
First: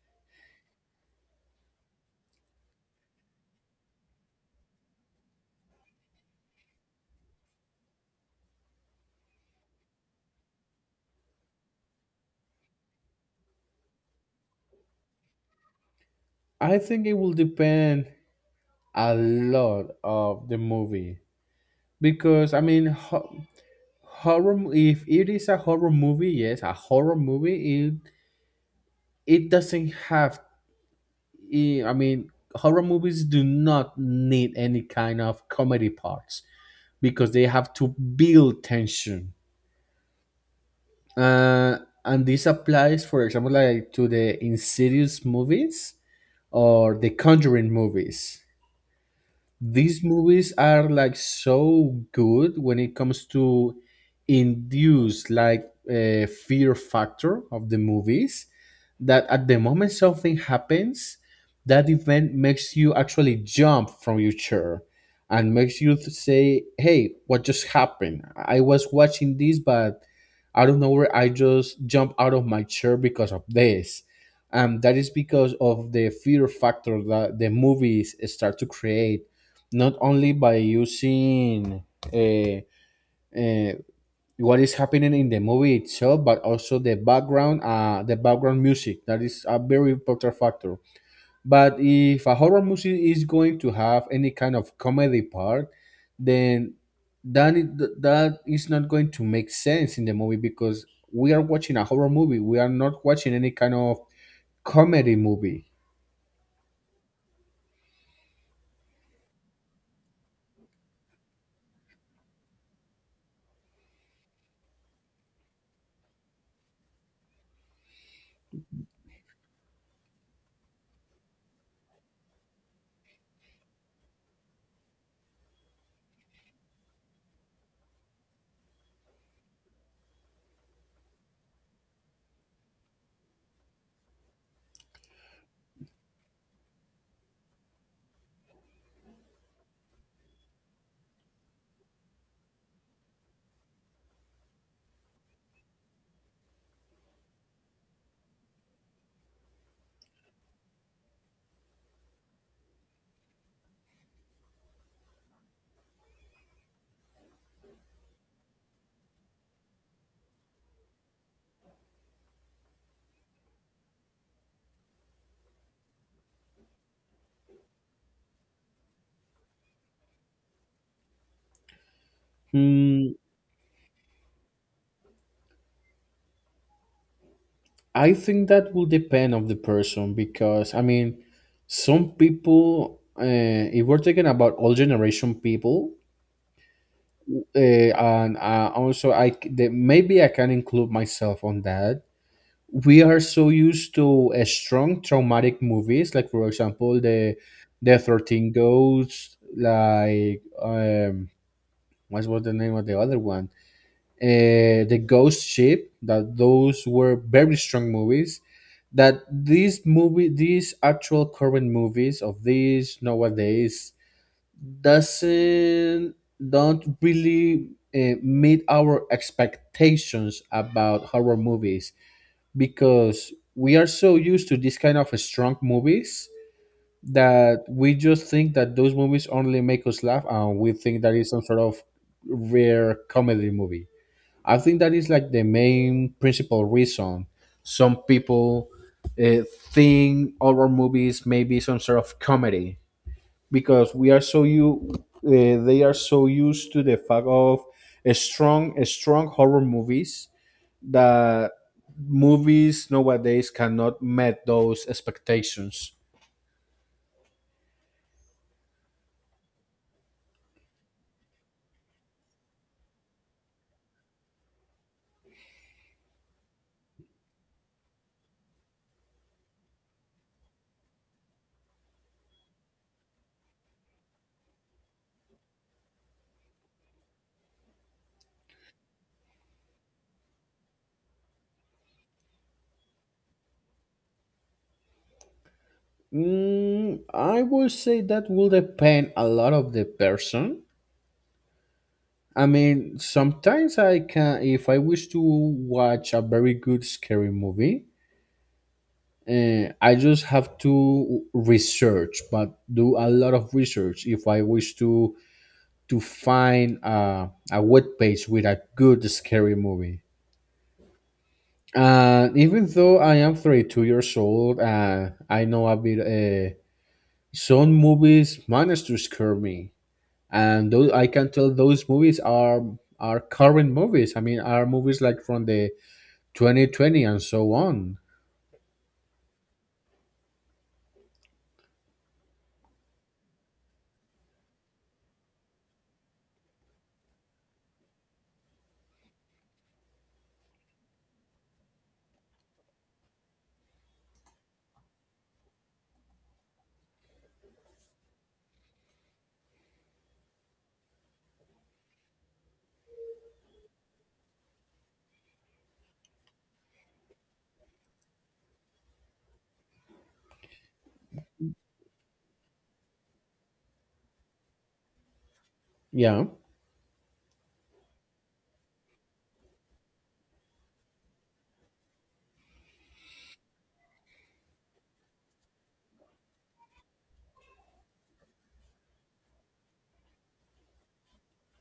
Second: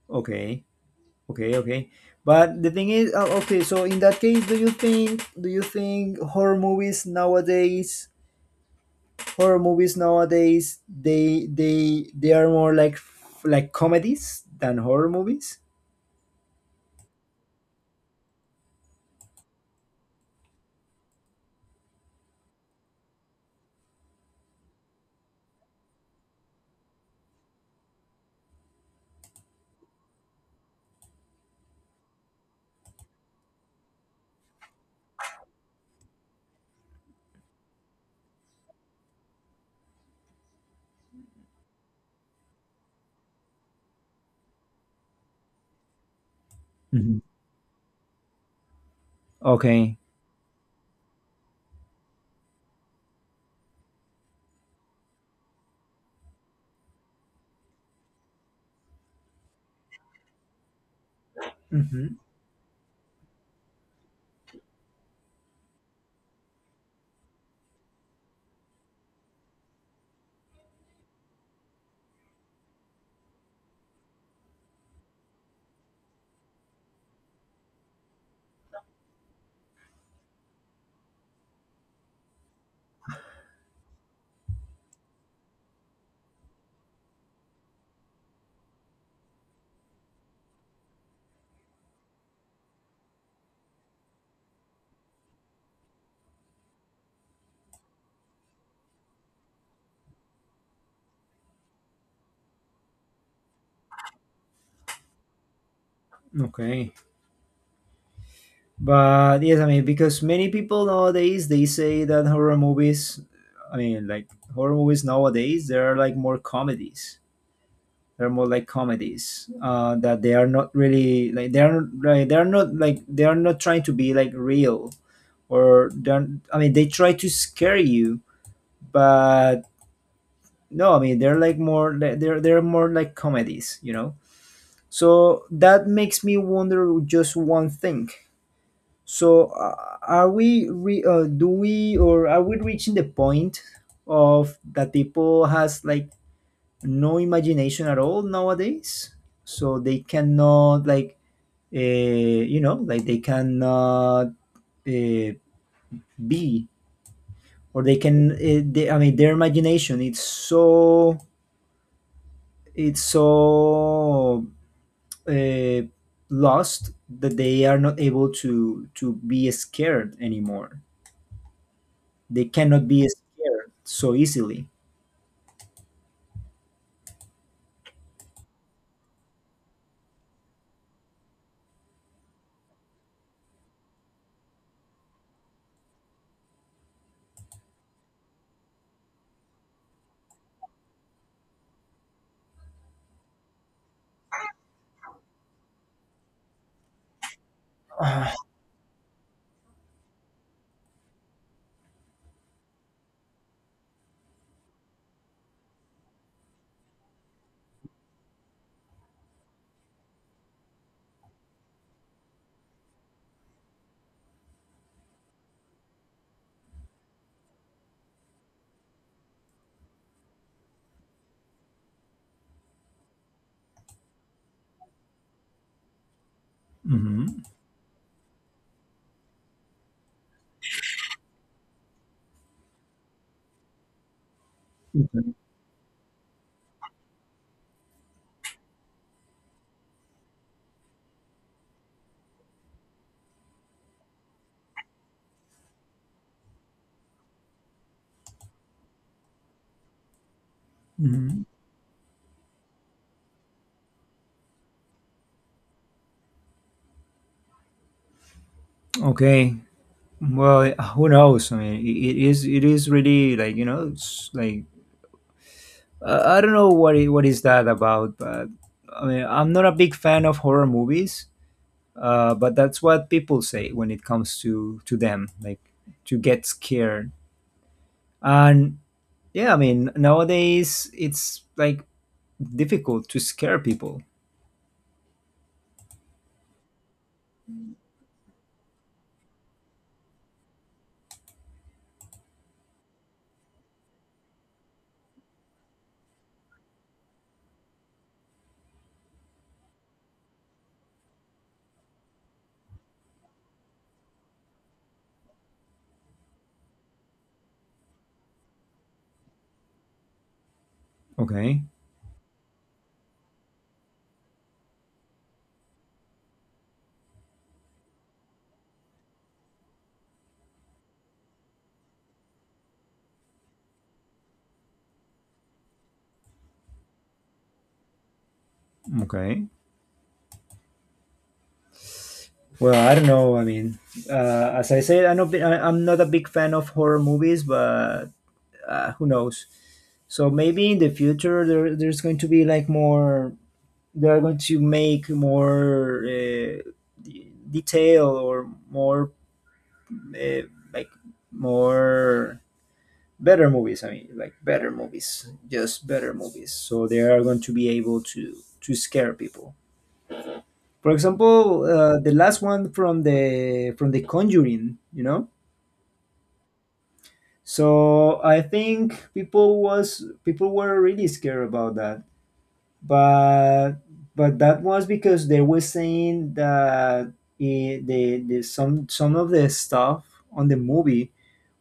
[SPEAKER 1] Okay, okay, okay. But the thing is, okay, so in that case, do you think, do you think horror movies nowadays, horror movies nowadays they are more like like comedies than horror movies?
[SPEAKER 2] I think it will depend a lot of the movie because I mean, if it is a horror movie, yes, a horror movie it, it doesn't have, I mean horror movies do not need any kind of comedy parts because they have to build tension, uh, and this applies for example like to the insidious movies or the
[SPEAKER 1] Mhm.
[SPEAKER 2] conjuring movies.
[SPEAKER 1] Okay.
[SPEAKER 2] These movies are like so good when it comes to induce like a fear factor of the movies, that at the moment something happens, that
[SPEAKER 1] Mm-hmm.
[SPEAKER 2] event makes you actually jump from your chair and makes you say, hey, what just happened? I was watching this, but out of nowhere I just jumped out of my chair because of this. And that is because of the fear factor that the movies start to create, not only by using uh, uh, what is happening in the movie itself, but also the background music. That is a very important factor. But if a horror movie is going to have any kind of comedy part, then that is, that is not going to make sense in the movie because we are watching a horror movie. We are not watching any kind of comedy movie.
[SPEAKER 1] Okay. But yes, I mean, because many people nowadays they say that horror movies, I mean, like horror movies nowadays, they are like more comedies. They're more like comedies, that they are not really like, they are like, they are not like, they are not trying to be like real, or they're, I mean they try to scare you, but no, I mean they're like more like, they're more like comedies, you know. So that makes me wonder just one thing. So are we do we or are we reaching the point of that people has like no imagination at all nowadays, so they cannot like you know, like they cannot uh, be, or they can, I mean their imagination it's so, it's so, uh, lost, that they are not able to be scared anymore. They cannot be
[SPEAKER 2] Hmm,
[SPEAKER 1] scared so easily.
[SPEAKER 2] I think that will depend of the person because I mean, some people, if we're talking about old generation people, and also maybe I can include myself on that. We are so used to strong traumatic movies, like for example the
[SPEAKER 1] Ah.
[SPEAKER 2] 13 Ghosts, like what was the name of the other one? The ghost ship, that those were very strong movies, that these actual current movies of these nowadays doesn't, don't really meet our expectations about horror movies, because we are so used to this kind of strong movies
[SPEAKER 1] Mhm.
[SPEAKER 2] that we just think that those movies only make us laugh, and we think that is some sort of rare comedy movie. I think that is like
[SPEAKER 1] Mhm.
[SPEAKER 2] the main principal reason some people uh, think horror movies may be some sort of comedy because we are so you they are so used to the fact of a strong horror movies,
[SPEAKER 1] Mhm.
[SPEAKER 2] that movies nowadays cannot meet those expectations.
[SPEAKER 1] Okay. Well, who knows? I mean, it is, it is really like, you know, it's like, I don't know what it, what is that about, but I mean, I'm not a big fan of horror movies, but that's what people say when it comes to them, like to get scared. And yeah, I mean, nowadays it's like difficult to scare people.
[SPEAKER 2] Mm, I would say that will depend a lot of the person. I mean, sometimes I can, if I wish to watch a very good scary movie, I just have to research, but do a lot of research if I wish to find a web page with a good scary movie.
[SPEAKER 1] Okay,
[SPEAKER 2] And even though I am 32 years old, I know a bit. Some movies manage to scare me, and those I can tell those movies are current movies. I mean, are movies like from the 2020 and so on.
[SPEAKER 1] okay. Well, I don't know. I mean, as I said, I'm not, I'm not a big fan of horror movies, but who knows? So maybe in the future there, there's going to be like more. They are going to make more detail or more uh, like more better movies. I mean, like better movies, just better movies. So they are going to be able to scare people. For example, the last one from the Conjuring, you know.
[SPEAKER 2] Yeah.
[SPEAKER 1] So I think people were really scared about that, but but that was because they were saying that it, the some of the stuff on the movie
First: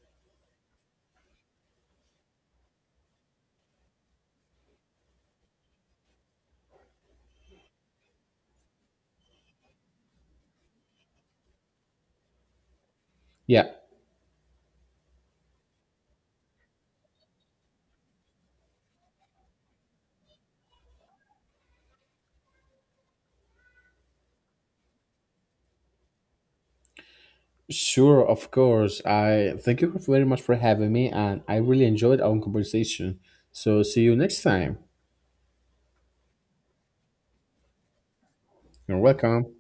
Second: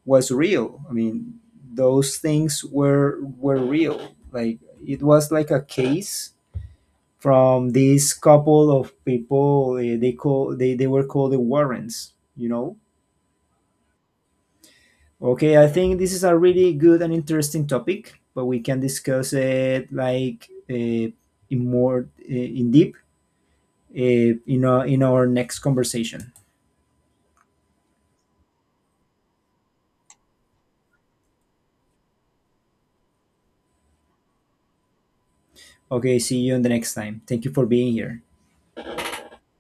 [SPEAKER 1] was real. I mean, those things were real, like it was like a case from this couple of people, they call they were called the Warrens, you know.
[SPEAKER 2] Yeah.
[SPEAKER 1] Okay, I think this is a really good and interesting topic, but we can discuss it like, in more, in deep, uh, in our next conversation.
[SPEAKER 2] Sure, of course. I thank you very much for having me and I really enjoyed our conversation. So see you next time.
[SPEAKER 1] Okay, see you in the next time. Thank you for being here.
[SPEAKER 2] You're welcome.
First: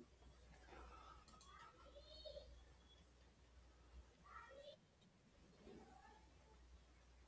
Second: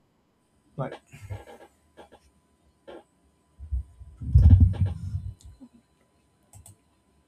[SPEAKER 1] Bye.